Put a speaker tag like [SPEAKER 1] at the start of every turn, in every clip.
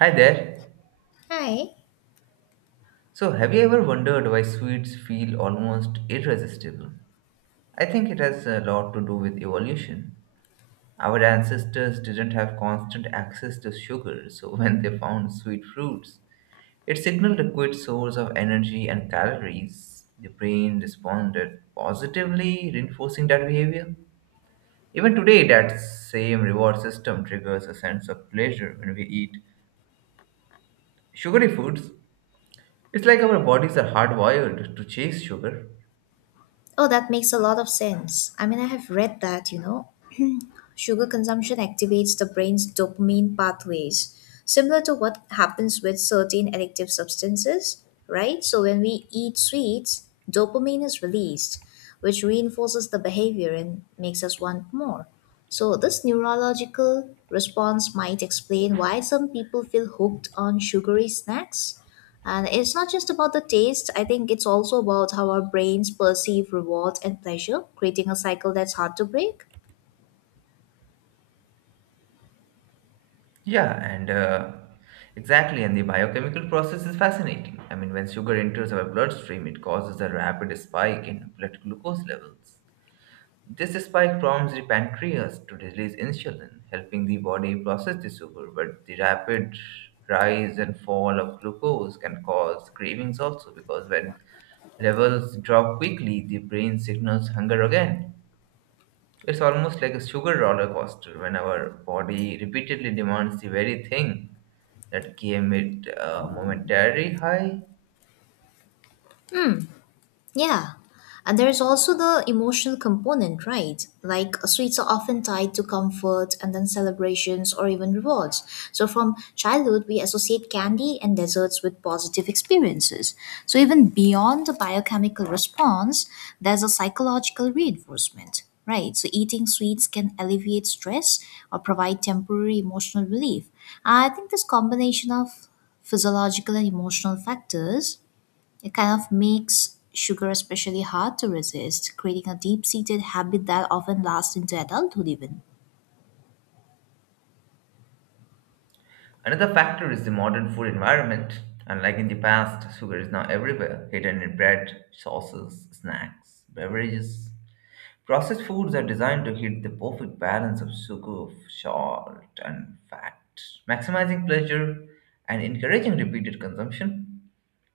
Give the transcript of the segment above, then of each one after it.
[SPEAKER 1] Hi there.
[SPEAKER 2] Hi.
[SPEAKER 1] So, have you ever wondered why sweets feel almost irresistible? I think it has a lot to do with evolution. Our ancestors didn't have constant access to sugar, so when they found sweet fruits, it signaled a quick source of energy and calories. The brain responded positively, reinforcing that behavior. Even today, that same reward system triggers a sense of pleasure when we eat sugary foods. It's like our bodies are hardwired to chase sugar.
[SPEAKER 2] Oh, that makes a lot of sense. I mean, I have read that, sugar consumption activates the brain's dopamine pathways, similar to what happens with certain addictive substances, right? So, when we eat sweets, dopamine is released, which reinforces the behavior and makes us want more. So, this neurological response might explain why some people feel hooked on sugary snacks. And it's not just about the taste, I think it's also about how our brains perceive reward and pleasure, creating a cycle that's hard to break.
[SPEAKER 1] Yeah, and exactly, and the biochemical process is fascinating. I mean, when sugar enters our bloodstream, it causes a rapid spike in blood glucose levels. This spike prompts the pancreas to release insulin, helping the body process the sugar. But the rapid rise and fall of glucose can cause cravings also, because when levels drop quickly, the brain signals hunger again. It's almost like a sugar roller coaster when our body repeatedly demands the very thing that gave it a momentary high.
[SPEAKER 2] Yeah, and there is also the emotional component, right? Like sweets are often tied to comfort and then celebrations or even rewards. So from childhood, we associate candy and desserts with positive experiences. So even beyond the biochemical response, there's a psychological reinforcement. Right, so eating sweets can alleviate stress or provide temporary emotional relief. I think this combination of physiological and emotional factors it kind of makes sugar especially hard to resist, creating a deep seated habit that often lasts into adulthood, even.
[SPEAKER 1] Another factor is the modern food environment. Unlike in the past, sugar is now everywhere, hidden in bread, sauces, snacks, beverages. Processed foods are designed to hit the perfect balance of sugar, salt, and fat, maximizing pleasure and encouraging repeated consumption.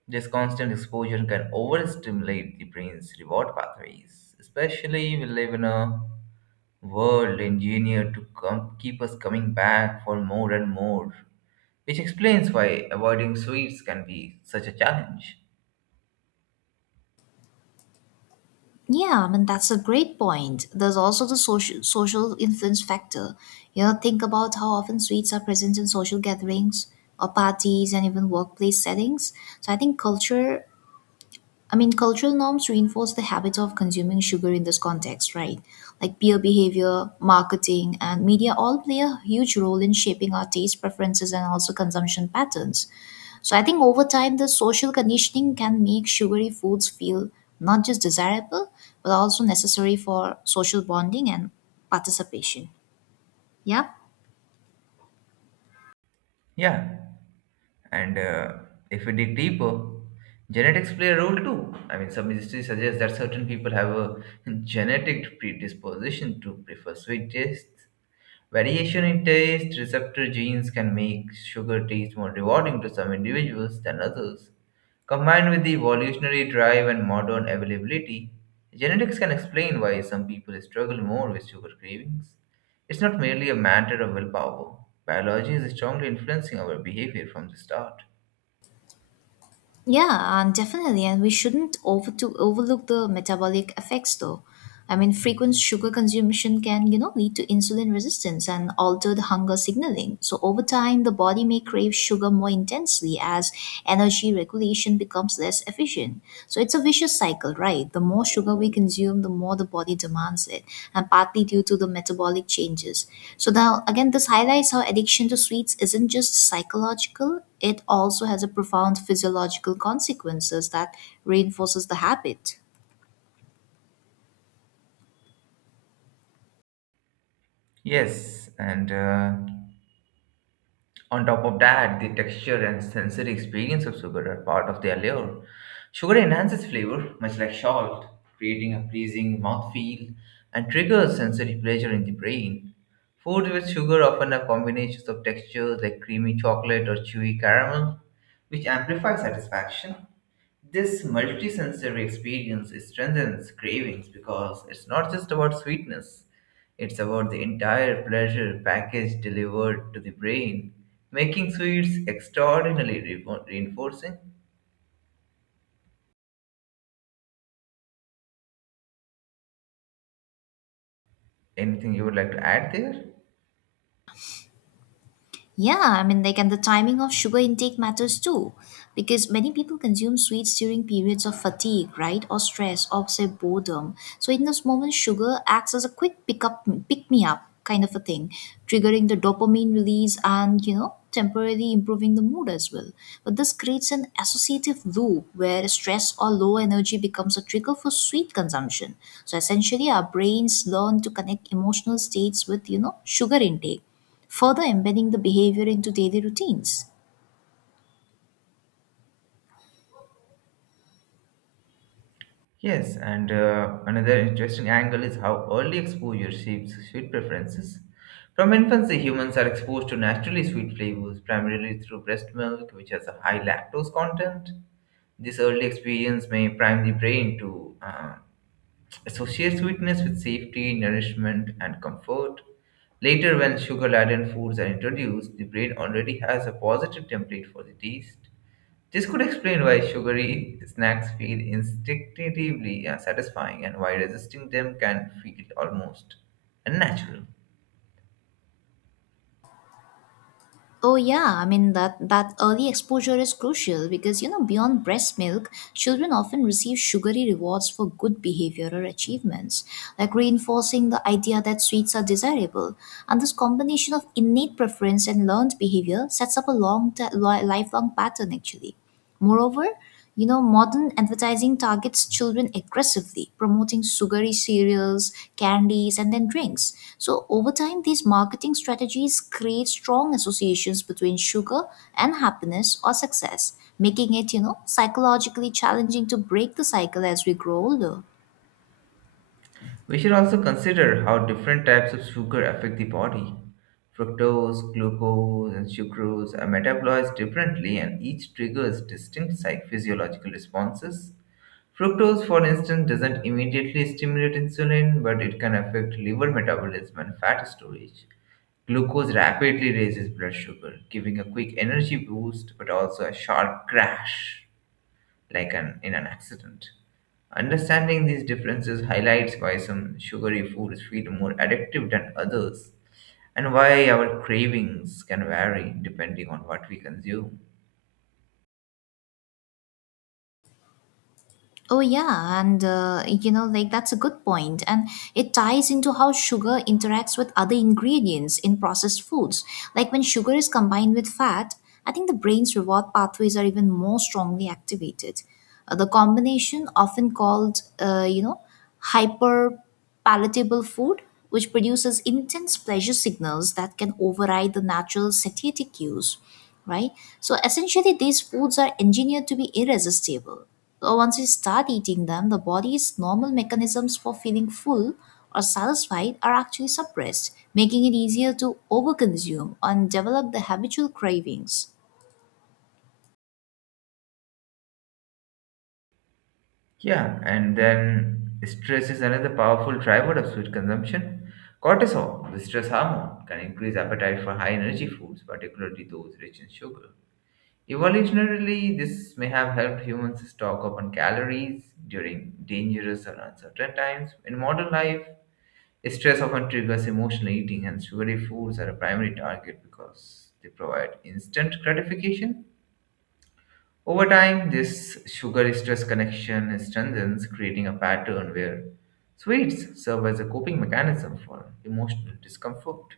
[SPEAKER 1] This constant exposure can overstimulate the brain's reward pathways, especially we live in a world engineered to keep us coming back for more and more, which explains why avoiding sweets can be such a challenge.
[SPEAKER 2] Yeah, I mean, that's a great point. There's also the social influence factor. You know, think about how often sweets are present in social gatherings or parties and even workplace settings. So I think cultural norms reinforce the habit of consuming sugar in this context, right? Like peer behavior, marketing, and media all play a huge role in shaping our taste preferences and also consumption patterns. So, I think over time, the social conditioning can make sugary foods feel not just desirable, but also necessary for social bonding and participation. Yeah?
[SPEAKER 1] Yeah, and if we dig deeper, genetics play a role too. I mean, some history suggests that certain people have a genetic predisposition to prefer sweet tastes. Variation in taste receptor genes can make sugar taste more rewarding to some individuals than others. Combined with the evolutionary drive and modern availability, genetics can explain why some people struggle more with sugar cravings. It's not merely a matter of willpower. Biology is strongly influencing our behavior from the start.
[SPEAKER 2] Yeah, and definitely. And we shouldn't overlook the metabolic effects, though. I mean, frequent sugar consumption can, lead to insulin resistance and altered hunger signaling. So over time, the body may crave sugar more intensely as energy regulation becomes less efficient. So it's a vicious cycle, right? The more sugar we consume, the more the body demands it, and partly due to the metabolic changes. So now, again, this highlights how addiction to sweets isn't just psychological; it also has a profound physiological consequences that reinforces the habit.
[SPEAKER 1] Yes, and On top of that, the texture and sensory experience of sugar are part of the allure. Sugar enhances flavor, much like salt, creating a pleasing mouthfeel and triggers sensory pleasure in the brain. Food with sugar often have combinations of textures like creamy chocolate or chewy caramel, which amplify satisfaction. This multisensory experience strengthens cravings because it's not just about sweetness, it's about the entire pleasure package delivered to the brain, making sweets extraordinarily reinforcing. Anything you would like to add there?
[SPEAKER 2] Yeah, I mean, and the timing of sugar intake matters too, because many people consume sweets during periods of fatigue, right, or stress, or say boredom. So in those moments, sugar acts as a quick pick me up kind of a thing, triggering the dopamine release and temporarily improving the mood as well. But this creates an associative loop where stress or low energy becomes a trigger for sweet consumption. So essentially, our brains learn to connect emotional states with sugar intake further embedding the behavior into daily routines.
[SPEAKER 1] Yes, and another interesting angle is how early exposure shapes sweet preferences. From infancy, humans are exposed to naturally sweet flavors, primarily through breast milk, which has a high lactose content. This early experience may prime the brain to associate sweetness with safety, nourishment, and comfort. Later, when sugar laden foods are introduced, the brain already has a positive template for the taste. This could explain why sugary snacks feel instinctively satisfying and why resisting them can feel almost unnatural.
[SPEAKER 2] Oh yeah, I mean that early exposure is crucial because beyond breast milk, children often receive sugary rewards for good behavior or achievements, like reinforcing the idea that sweets are desirable. And this combination of innate preference and learned behavior sets up a lifelong pattern actually. Moreover, modern advertising targets children aggressively, promoting sugary cereals, candies, and then drinks. So, over time, these marketing strategies create strong associations between sugar and happiness or success, making it, psychologically challenging to break the cycle as we grow older.
[SPEAKER 1] We should also consider how different types of sugar affect the body. Fructose, glucose, and sucrose are metabolized differently and each triggers distinct physiological responses. Fructose, for instance, doesn't immediately stimulate insulin, but it can affect liver metabolism and fat storage. Glucose rapidly raises blood sugar, giving a quick energy boost but also a sharp crash, in an accident. Understanding these differences highlights why some sugary foods feel more addictive than others and why our cravings can vary depending on what we consume.
[SPEAKER 2] Oh, yeah. Like that's a good point. And it ties into how sugar interacts with other ingredients in processed foods. Like when sugar is combined with fat, I think the brain's reward pathways are even more strongly activated. The combination, often called, hyperpigmentation, palatable food, which produces intense pleasure signals that can override the natural satiety cues, right? So essentially, these foods are engineered to be irresistible. So once you start eating them, the body's normal mechanisms for feeling full or satisfied are actually suppressed, making it easier to overconsume and develop the habitual cravings.
[SPEAKER 1] Yeah, and then stress is another powerful driver of sweet consumption. Cortisol, the stress hormone, can increase appetite for high energy foods, particularly those rich in sugar. Evolutionarily, this may have helped humans stock up on calories during dangerous or uncertain times. In modern life, stress often triggers emotional eating, and sugary foods are a primary target because they provide instant gratification. Over time, this sugar stress connection strengthens, creating a pattern where sweets serve as a coping mechanism for emotional discomfort.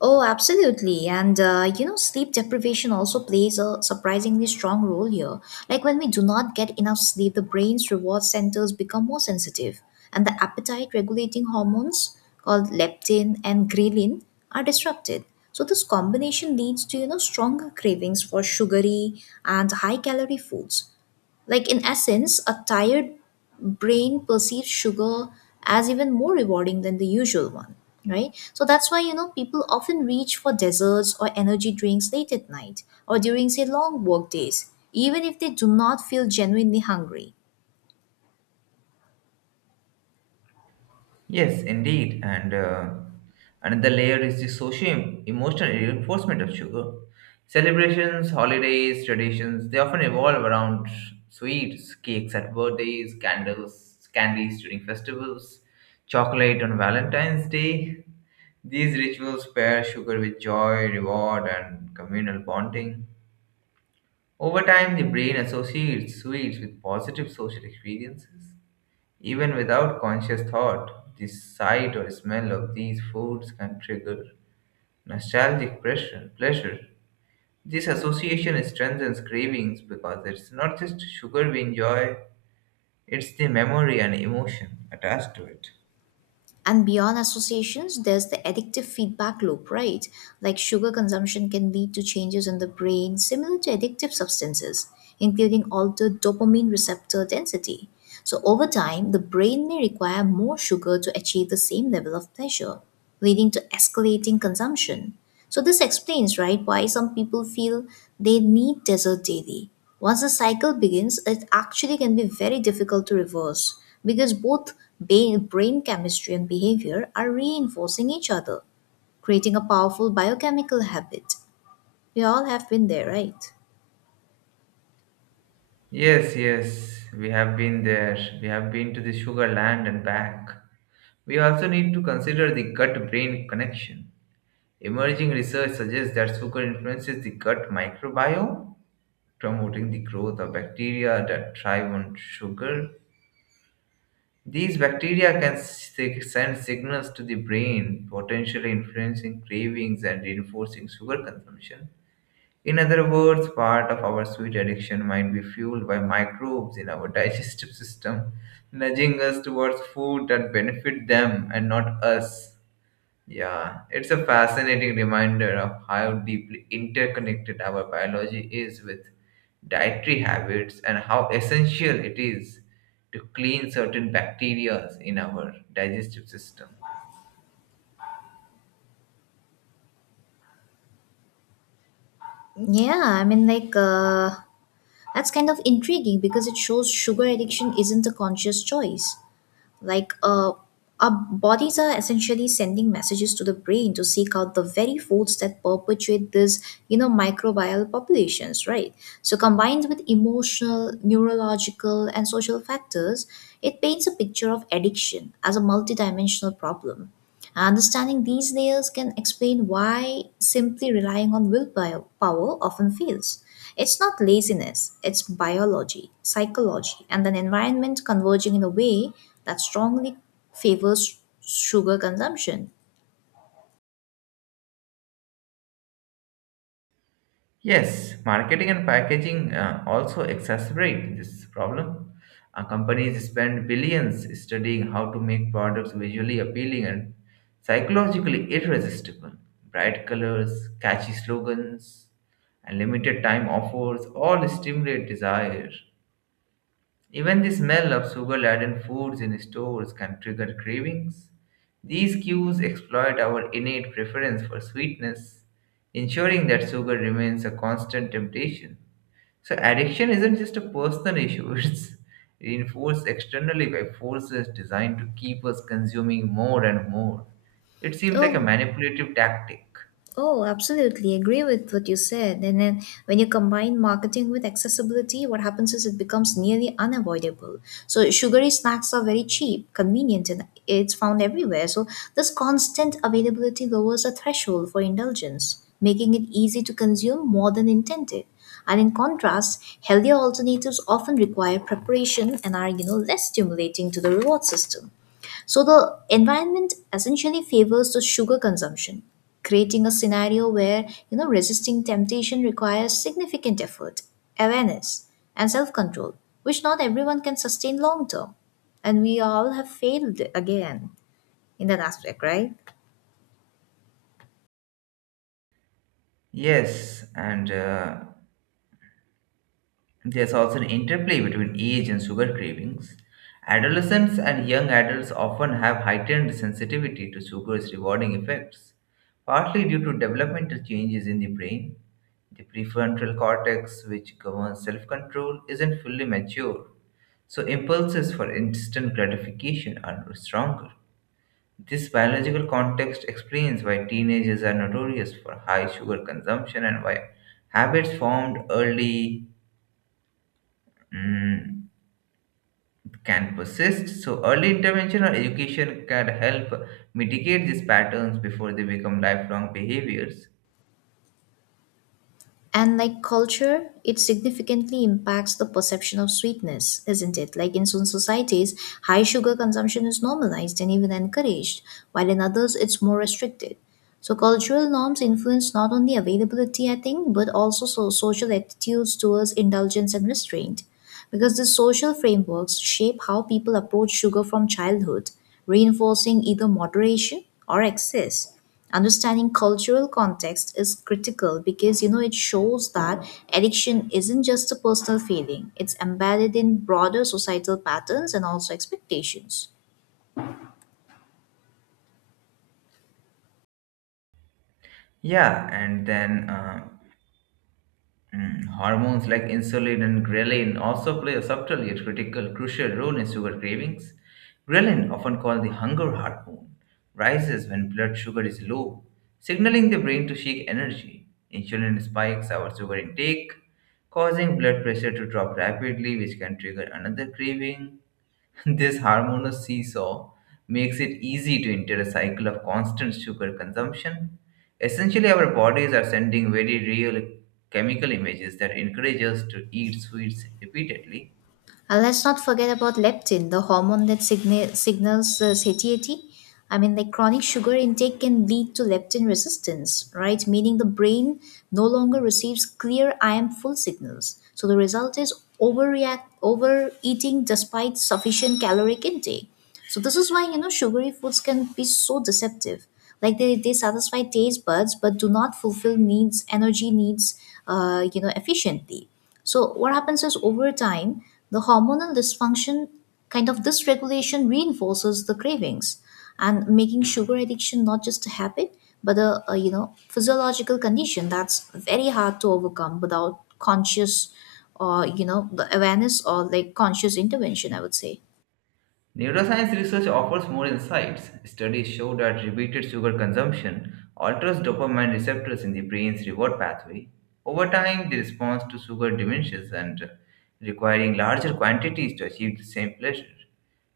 [SPEAKER 2] Oh, absolutely. And sleep deprivation also plays a surprisingly strong role here. Like when we do not get enough sleep, the brain's reward centers become more sensitive, and the appetite regulating hormones called leptin and ghrelin are disrupted. So this combination leads to, stronger cravings for sugary and high calorie foods. Like in essence, a tired brain perceives sugar as even more rewarding than the usual one, right? So that's why, people often reach for desserts or energy drinks late at night or during, say, long work days, even if they do not feel genuinely hungry.
[SPEAKER 1] Yes, indeed. And another layer is the socio emotional reinforcement of sugar. Celebrations, holidays, traditions, they often evolve around sweets, cakes at birthdays, candles, candies during festivals, chocolate on Valentine's Day. These rituals pair sugar with joy, reward, and communal bonding. Over time, the brain associates sweets with positive social experiences. Even without conscious thought, the sight or smell of these foods can trigger nostalgic pressure, pleasure. This association strengthens cravings because it's not just sugar we enjoy, it's the memory and emotion attached to it.
[SPEAKER 2] And beyond associations, there's the addictive feedback loop, right? Like sugar consumption can lead to changes in the brain similar to addictive substances, including altered dopamine receptor density. So, over time, the brain may require more sugar to achieve the same level of pleasure, leading to escalating consumption. So, this explains, right, why some people feel they need dessert daily once the cycle begins, it actually can be very difficult to reverse because both brain chemistry and behavior are reinforcing each other, creating a powerful biochemical habit. We all have been there, right?
[SPEAKER 1] Yes, yes, we have been there. We have been to the sugar land and back. We also need to consider the gut brain connection. Emerging research suggests that sugar influences the gut microbiome promoting the growth of bacteria that thrive on sugar. These bacteria can send signals to the brain, potentially influencing cravings and reinforcing sugar consumption. In other words, part of our sweet addiction might be fueled by microbes in our digestive system, nudging us towards food that benefit them and not us. Yeah, it's a fascinating reminder of how deeply interconnected our biology is with dietary habits and how essential it is to clean certain bacteria in our digestive system.
[SPEAKER 2] Yeah, I mean, that's kind of intriguing because it shows sugar addiction isn't a conscious choice. Like, uh, our bodies are essentially sending messages to the brain to seek out the very foods that perpetuate this, microbial populations, right? So, combined with emotional, neurological, and social factors, it paints a picture of addiction as a multidimensional problem. Understanding these layers can explain why simply relying on willpower power often fails. It's not laziness, it's biology, psychology, and an environment converging in a way that strongly favors sugar consumption.
[SPEAKER 1] Yes, marketing and packaging also exacerbate this problem. Companies spend billions studying how to make products visually appealing and psychologically irresistible. Bright colors, catchy slogans, and limited time offers all stimulate desire. Even the smell of sugar laden foods in stores can trigger cravings. These cues exploit our innate preference for sweetness, ensuring that sugar remains a constant temptation. So, addiction isn't just a personal issue, it's reinforced externally by forces designed to keep us consuming more and more. It seems like a
[SPEAKER 2] Oh,
[SPEAKER 1] manipulative tactic.
[SPEAKER 2] Oh, absolutely. Agree with what you said. And then when you combine marketing with accessibility, what happens is it becomes nearly unavoidable. So sugary snacks are very cheap, convenient, and it's found everywhere. So this constant availability lowers the threshold for indulgence, making it easy to consume more than intended. And in contrast, healthier alternatives often require preparation and are, less stimulating to the reward system. So the environment essentially favors the sugar consumption, creating a scenario where, resisting temptation requires significant effort, awareness, and self-control, which not everyone can sustain long term. And we all have failed again in that aspect, right?
[SPEAKER 1] Yes, and There's also an interplay between age and sugar cravings. Adolescents and young adults often have heightened sensitivity to sugar's rewarding effects, partly due to developmental changes in the brain. The prefrontal cortex, which governs self control, isn't fully mature, so impulses for instant gratification are stronger. This biological context explains why teenagers are notorious for high sugar consumption and why habits formed early mm, can persist. So, early intervention or education can help mitigate these patterns before they become lifelong behaviors.
[SPEAKER 2] And like culture, it significantly impacts the perception of sweetness, isn't it? Like in some societies, high sugar consumption is normalized and even encouraged, while in others, it's more restricted. So, cultural norms influence not only availability, I think, but also social attitudes towards indulgence and restraint. Because the social frameworks shape how people approach sugar from childhood, reinforcing either moderation or excess understanding cultural context is critical because it shows that addiction isn't just a personal feeling it's embedded in broader societal patterns and also expectations
[SPEAKER 1] Yeah, hormones like insulin and ghrelin also play a subtle yet crucial role in sugar cravings. Ghrelin, often called the hunger hormone, rises when blood sugar is low, signaling the brain to seek energy. Insulin spikes our sugar intake, causing blood pressure to drop rapidly, which can trigger another craving. This harmonious seesaw makes it easy to enter a cycle of constant sugar consumption. Essentially, our bodies are sending very real chemical images that encourage us to eat sweets repeatedly.
[SPEAKER 2] and let's not forget about leptin the hormone that signals satiety. I mean like chronic sugar intake can lead to leptin resistance right meaning the brain no longer receives clear I am full signals so the result is overreact overeating despite sufficient caloric intake. So this is why sugary foods can be so deceptive. Like they satisfy taste buds but do not fulfill needs energy needs efficiently. So what happens is over time the hormonal dysfunction kind of dysregulation reinforces the cravings and making sugar addiction not just a habit but a physiological condition that's very hard to overcome without conscious or the awareness or like conscious intervention I would say.
[SPEAKER 1] Neuroscience research offers more insights. Studies show that repeated sugar consumption alters dopamine receptors in the brain's reward pathway. Over time, the response to sugar diminishes and requiring larger quantities to achieve the same pleasure.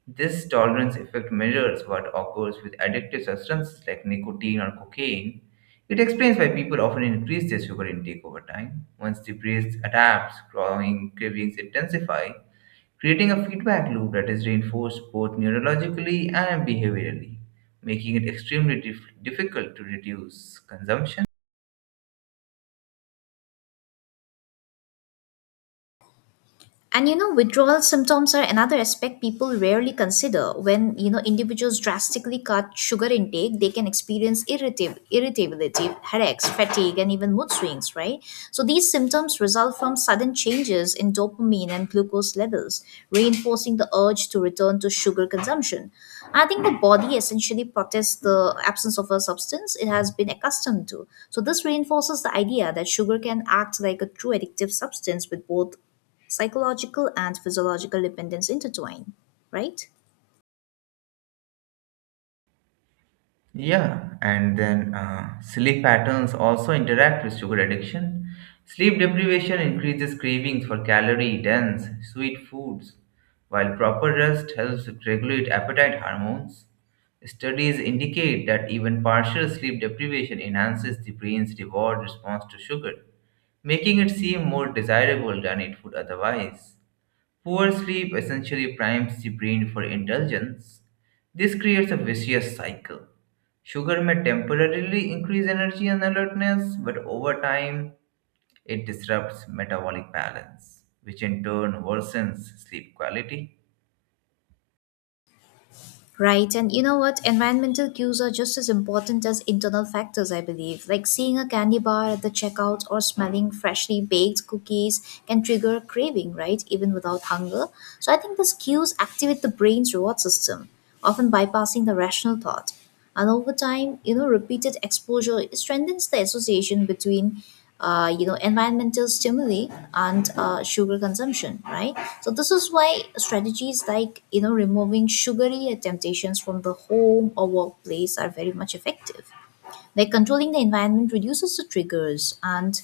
[SPEAKER 1] This tolerance effect mirrors what occurs with addictive substances like nicotine or cocaine. It explains why people often increase their sugar intake over time. Once the brain adapts, growing cravings intensify, creating a feedback loop that is reinforced both neurologically and behaviorally, making it extremely difficult to reduce consumption.
[SPEAKER 2] And withdrawal symptoms are another aspect people rarely consider. When individuals drastically cut sugar intake, they can experience irritability, headaches, fatigue, and even mood swings. Right. So these symptoms result from sudden changes in dopamine and glucose levels, reinforcing the urge to return to sugar consumption. I think the body essentially protests the absence of a substance it has been accustomed to. So this reinforces the idea that sugar can act like a true addictive substance with both psychological and physiological dependence intertwine, right?
[SPEAKER 1] Yeah, and then sleep patterns also interact with sugar addiction. Sleep deprivation increases cravings for calorie dense, sweet foods, while proper rest helps regulate appetite hormones. Studies indicate that even partial sleep deprivation enhances the brain's reward response to sugar making it seem more desirable than it would otherwise. Poor sleep essentially primes the brain for indulgence. This creates a vicious cycle. Sugar may temporarily increase energy and alertness, but over time, it disrupts metabolic balance, which in turn worsens sleep quality.
[SPEAKER 2] Right, and you know what? Environmental cues are just as important as internal factors, I believe. Like seeing a candy bar at the checkout or smelling freshly baked cookies can trigger craving, right? Even without hunger. So I think these cues activate the brain's reward system, often bypassing the rational thought. And over time repeated exposure strengthens the association between environmental stimuli and sugar consumption right so this is why strategies like removing sugary temptations from the home or workplace are very much effective like controlling the environment reduces the triggers and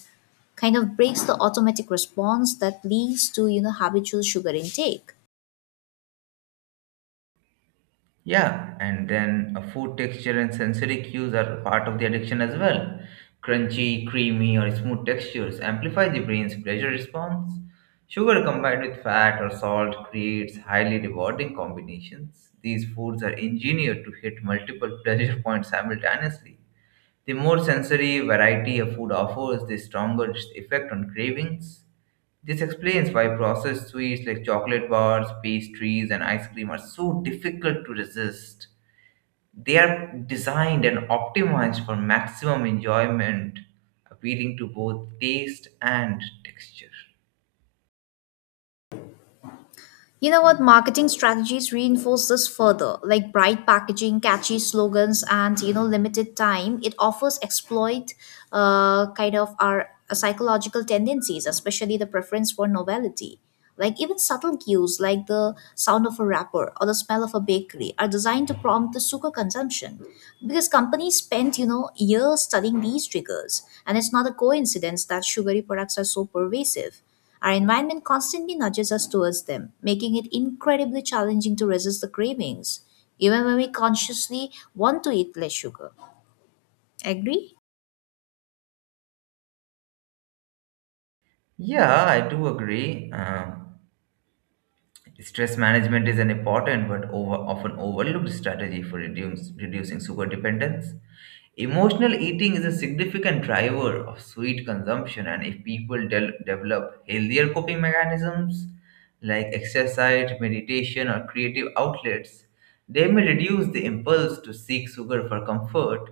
[SPEAKER 2] kind of breaks the automatic response that leads to habitual sugar intake.
[SPEAKER 1] Yeah, and then food texture and sensory cues are part of the addiction as well. Crunchy, creamy, or smooth textures amplify the brain's pleasure response. Sugar combined with fat or salt creates highly rewarding combinations. These foods are engineered to hit multiple pleasure points simultaneously. The more sensory variety a food offers, the stronger its effect on cravings. This explains why processed sweets like chocolate bars, pastries, and ice cream are so difficult to resist. They are designed and optimized for maximum enjoyment, appealing to both taste and texture.
[SPEAKER 2] You know what? Marketing strategies reinforce this further, like bright packaging, catchy slogans, and limited time. It offers exploit kind of our psychological tendencies, especially the preference for novelty. Like even subtle cues, like the sound of a wrapper or the smell of a bakery, are designed to prompt the sugar consumption, because companies spent years studying these triggers, and it's not a coincidence that sugary products are so pervasive. Our environment constantly nudges us towards them, making it incredibly challenging to resist the cravings, even when we consciously want to eat less sugar. Agree?
[SPEAKER 1] Yeah, I do agree. Stress management is an important but often overlooked strategy for reducing sugar dependence. Emotional eating is a significant driver of sweet consumption, and if people develop healthier coping mechanisms like exercise, meditation, or creative outlets, they may reduce the impulse to seek sugar for comfort.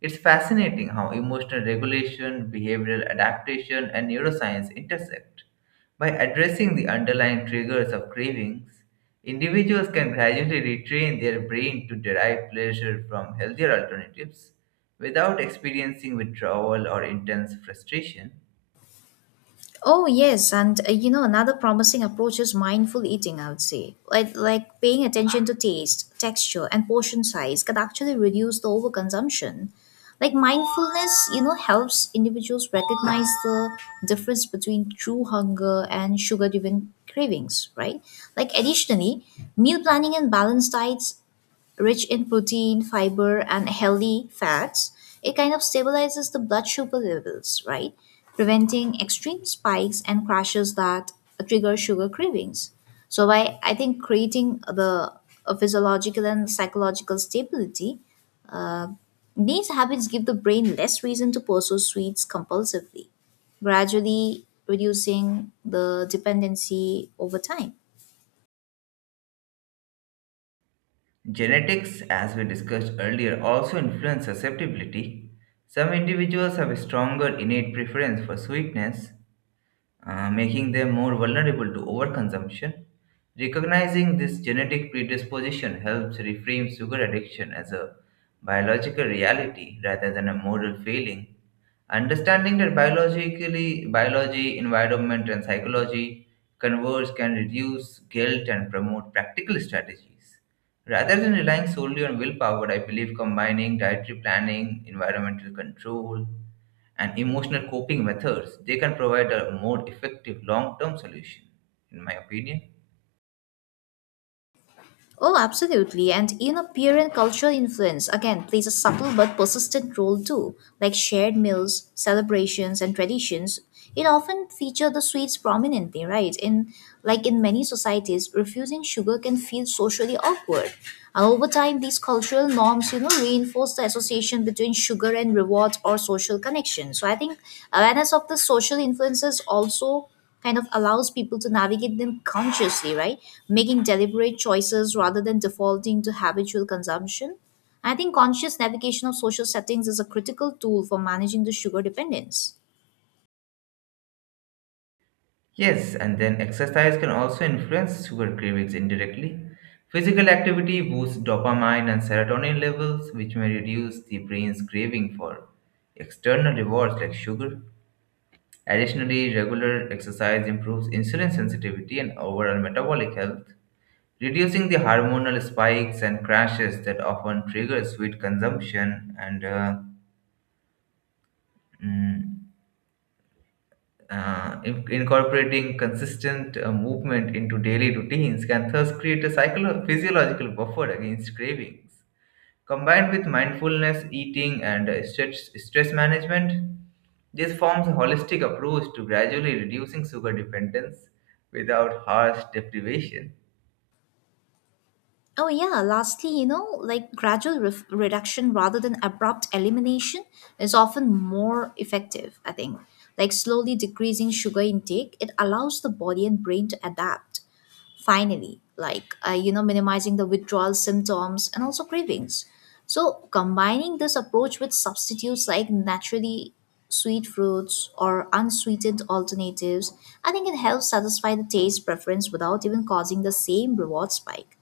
[SPEAKER 1] It's fascinating how emotional regulation, behavioral adaptation, and neuroscience intersect. By addressing the underlying triggers of cravings, individuals can gradually retrain their brain to derive pleasure from healthier alternatives without experiencing withdrawal or intense frustration.
[SPEAKER 2] Oh yes, and another promising approach is mindful eating. I would say, like paying attention to taste, texture, and portion size can actually reduce the overconsumption. Like mindfulness, helps individuals recognize the difference between true hunger and sugar-driven cravings, right? Like additionally, meal planning and balanced diets rich in protein, fiber, and healthy fats, it kind of stabilizes the blood sugar levels, right? Preventing extreme spikes and crashes that trigger sugar cravings. So by I think creating the a physiological and psychological stability, uh, these habits give the brain less reason to pursue sweets compulsively, gradually reducing the dependency over time.
[SPEAKER 1] Genetics, as we discussed earlier, also influence susceptibility. Some individuals have a stronger innate preference for sweetness, making them more vulnerable to overconsumption. Recognizing this genetic predisposition helps reframe sugar addiction as a biological reality rather than a moral failing. Understanding that biologically biology, environment, and psychology converge can reduce guilt and promote practical strategies. Rather than relying solely on willpower, I believe combining dietary planning, environmental control, and emotional coping methods, they can provide a more effective long term solution, in my opinion.
[SPEAKER 2] Oh, absolutely. And peer and cultural influence again plays a subtle but persistent role too, like shared meals, celebrations, and traditions. It often feature the sweets prominently, right? In in many societies, refusing sugar can feel socially awkward. And over time, these cultural norms, reinforce the association between sugar and rewards or social connection. So I think awareness of the social influences also kind of allows people to navigate them consciously, right? Making deliberate choices rather than defaulting to habitual consumption. I think conscious navigation of social settings is a critical tool for managing the sugar dependence.
[SPEAKER 1] Yes, and then exercise can also influence sugar cravings indirectly. Physical activity boosts dopamine and serotonin levels, which may reduce the brain's craving for external rewards like sugar. Additionally, regular exercise improves insulin sensitivity and overall metabolic health, reducing the hormonal spikes and crashes that often trigger sweet consumption Mm, incorporating consistent movement into daily routines can thus create a physiological buffer against cravings. Combined with mindfulness, eating, and stress management, this forms a holistic approach to gradually reducing sugar dependence without harsh deprivation.
[SPEAKER 2] Oh, yeah. Lastly, like gradual ref reduction rather than abrupt elimination is often more effective, I think. Like slowly decreasing sugar intake, it allows the body and brain to adapt finally like minimizing the withdrawal symptoms and also cravings. So combining this approach with substitutes like naturally sweet fruits or unsweetened alternatives, I think it helps satisfy the taste preference without even causing the same reward spike.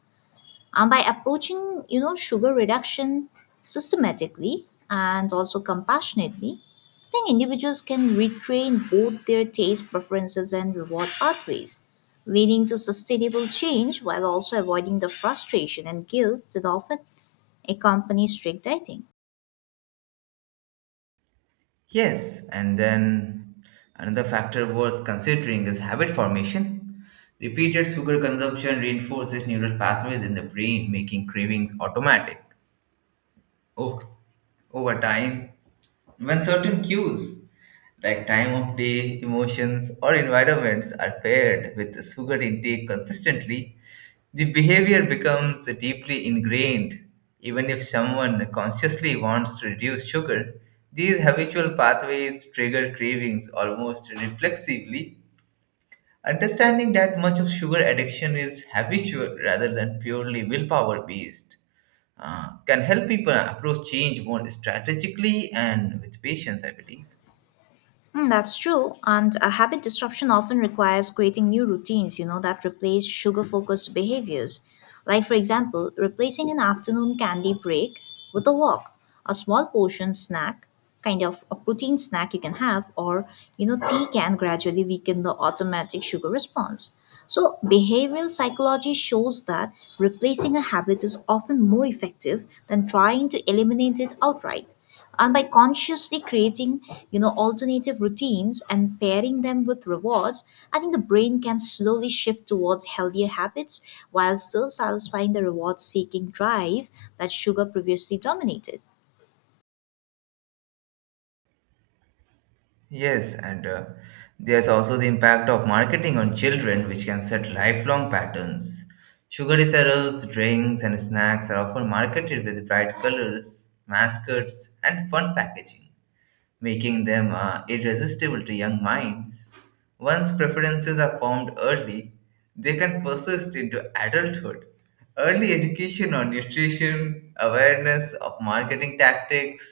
[SPEAKER 2] By approaching, sugar reduction systematically and also compassionately, I think individuals can retrain both their taste preferences and reward pathways, leading to sustainable change while also avoiding the frustration and guilt that often accompany strict dieting.
[SPEAKER 1] Yes, and then another factor worth considering is habit formation. Repeated sugar consumption reinforces neural pathways in the brain, making cravings automatic o- over time, when certain cues like time of day, emotions, or environments are paired with sugar intake consistently, the behavior becomes deeply ingrained. Even if someone consciously wants to reduce sugar, these habitual pathways trigger cravings almost reflexively. Understanding that much of sugar addiction is habitual rather than purely willpower based can help people approach change more strategically and with patience, I believe.
[SPEAKER 2] Mm, that's true. And a habit disruption often requires creating new routines, that replace sugar focused behaviors. Like, for example, replacing an afternoon candy break with a walk, a small portion snack, kind of a protein snack you can have, or, tea can gradually weaken the automatic sugar response. So, behavioral psychology shows that replacing a habit is often more effective than trying to eliminate it outright, and by consciously creating alternative routines and pairing them with rewards, I think the brain can slowly shift towards healthier habits while still satisfying the reward seeking drive that sugar previously dominated.
[SPEAKER 1] Yes, and there's also the impact of marketing on children, which can set lifelong patterns. Sugary cereals, drinks, and snacks are often marketed with bright colors, mascots, and fun packaging making them irresistible to young minds. Once preferences are formed early, they can persist into adulthood. Early education on nutrition, awareness of marketing tactics,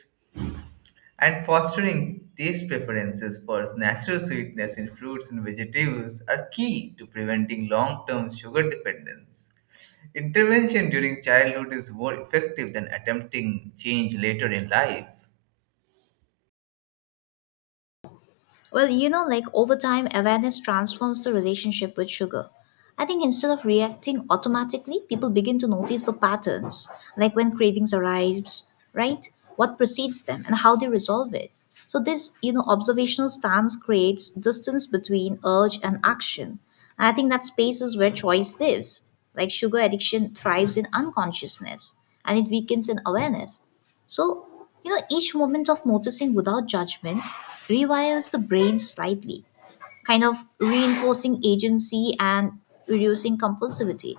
[SPEAKER 1] and fostering taste preferences for natural sweetness in fruits and vegetables are key to preventing long term sugar dependence. Intervention during childhood is more effective than attempting change later in life.
[SPEAKER 2] Well, like over time, awareness transforms the relationship with sugar. I think instead of reacting automatically, people begin to notice the patterns, like when cravings arise, right? What precedes them and how they resolve it. So this, observational stance creates distance between urge and action. And I think that space is where choice lives. Like sugar addiction thrives in unconsciousness and it weakens in awareness. So, each moment of noticing without judgment rewires the brain slightly, kind of reinforcing agency and reducing compulsivity.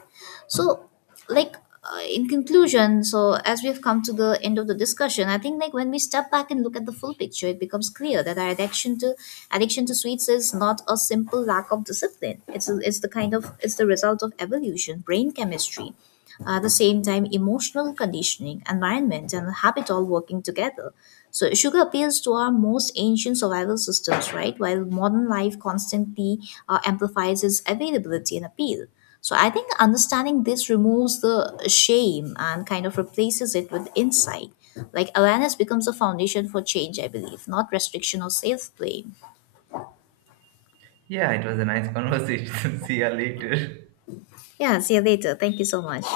[SPEAKER 2] So, like, in conclusion, so as we've come to the end of the discussion, I think like when we step back and look at the full picture, it becomes clear that our addiction to sweets is not a simple lack of discipline. It's the kind of it's the result of evolution, brain chemistry, at the same time, emotional conditioning, environment, and habit all working together. So, sugar appeals to our most ancient survival systems, right? While modern life constantly amplifies its availability and appeal. So, I think understanding this removes the shame and kind of replaces it with insight. Like awareness becomes a foundation for change, I believe, not restriction or self blame.
[SPEAKER 1] Yeah, it was a nice conversation. See you later.
[SPEAKER 2] Yeah, see you later. Thank you so much.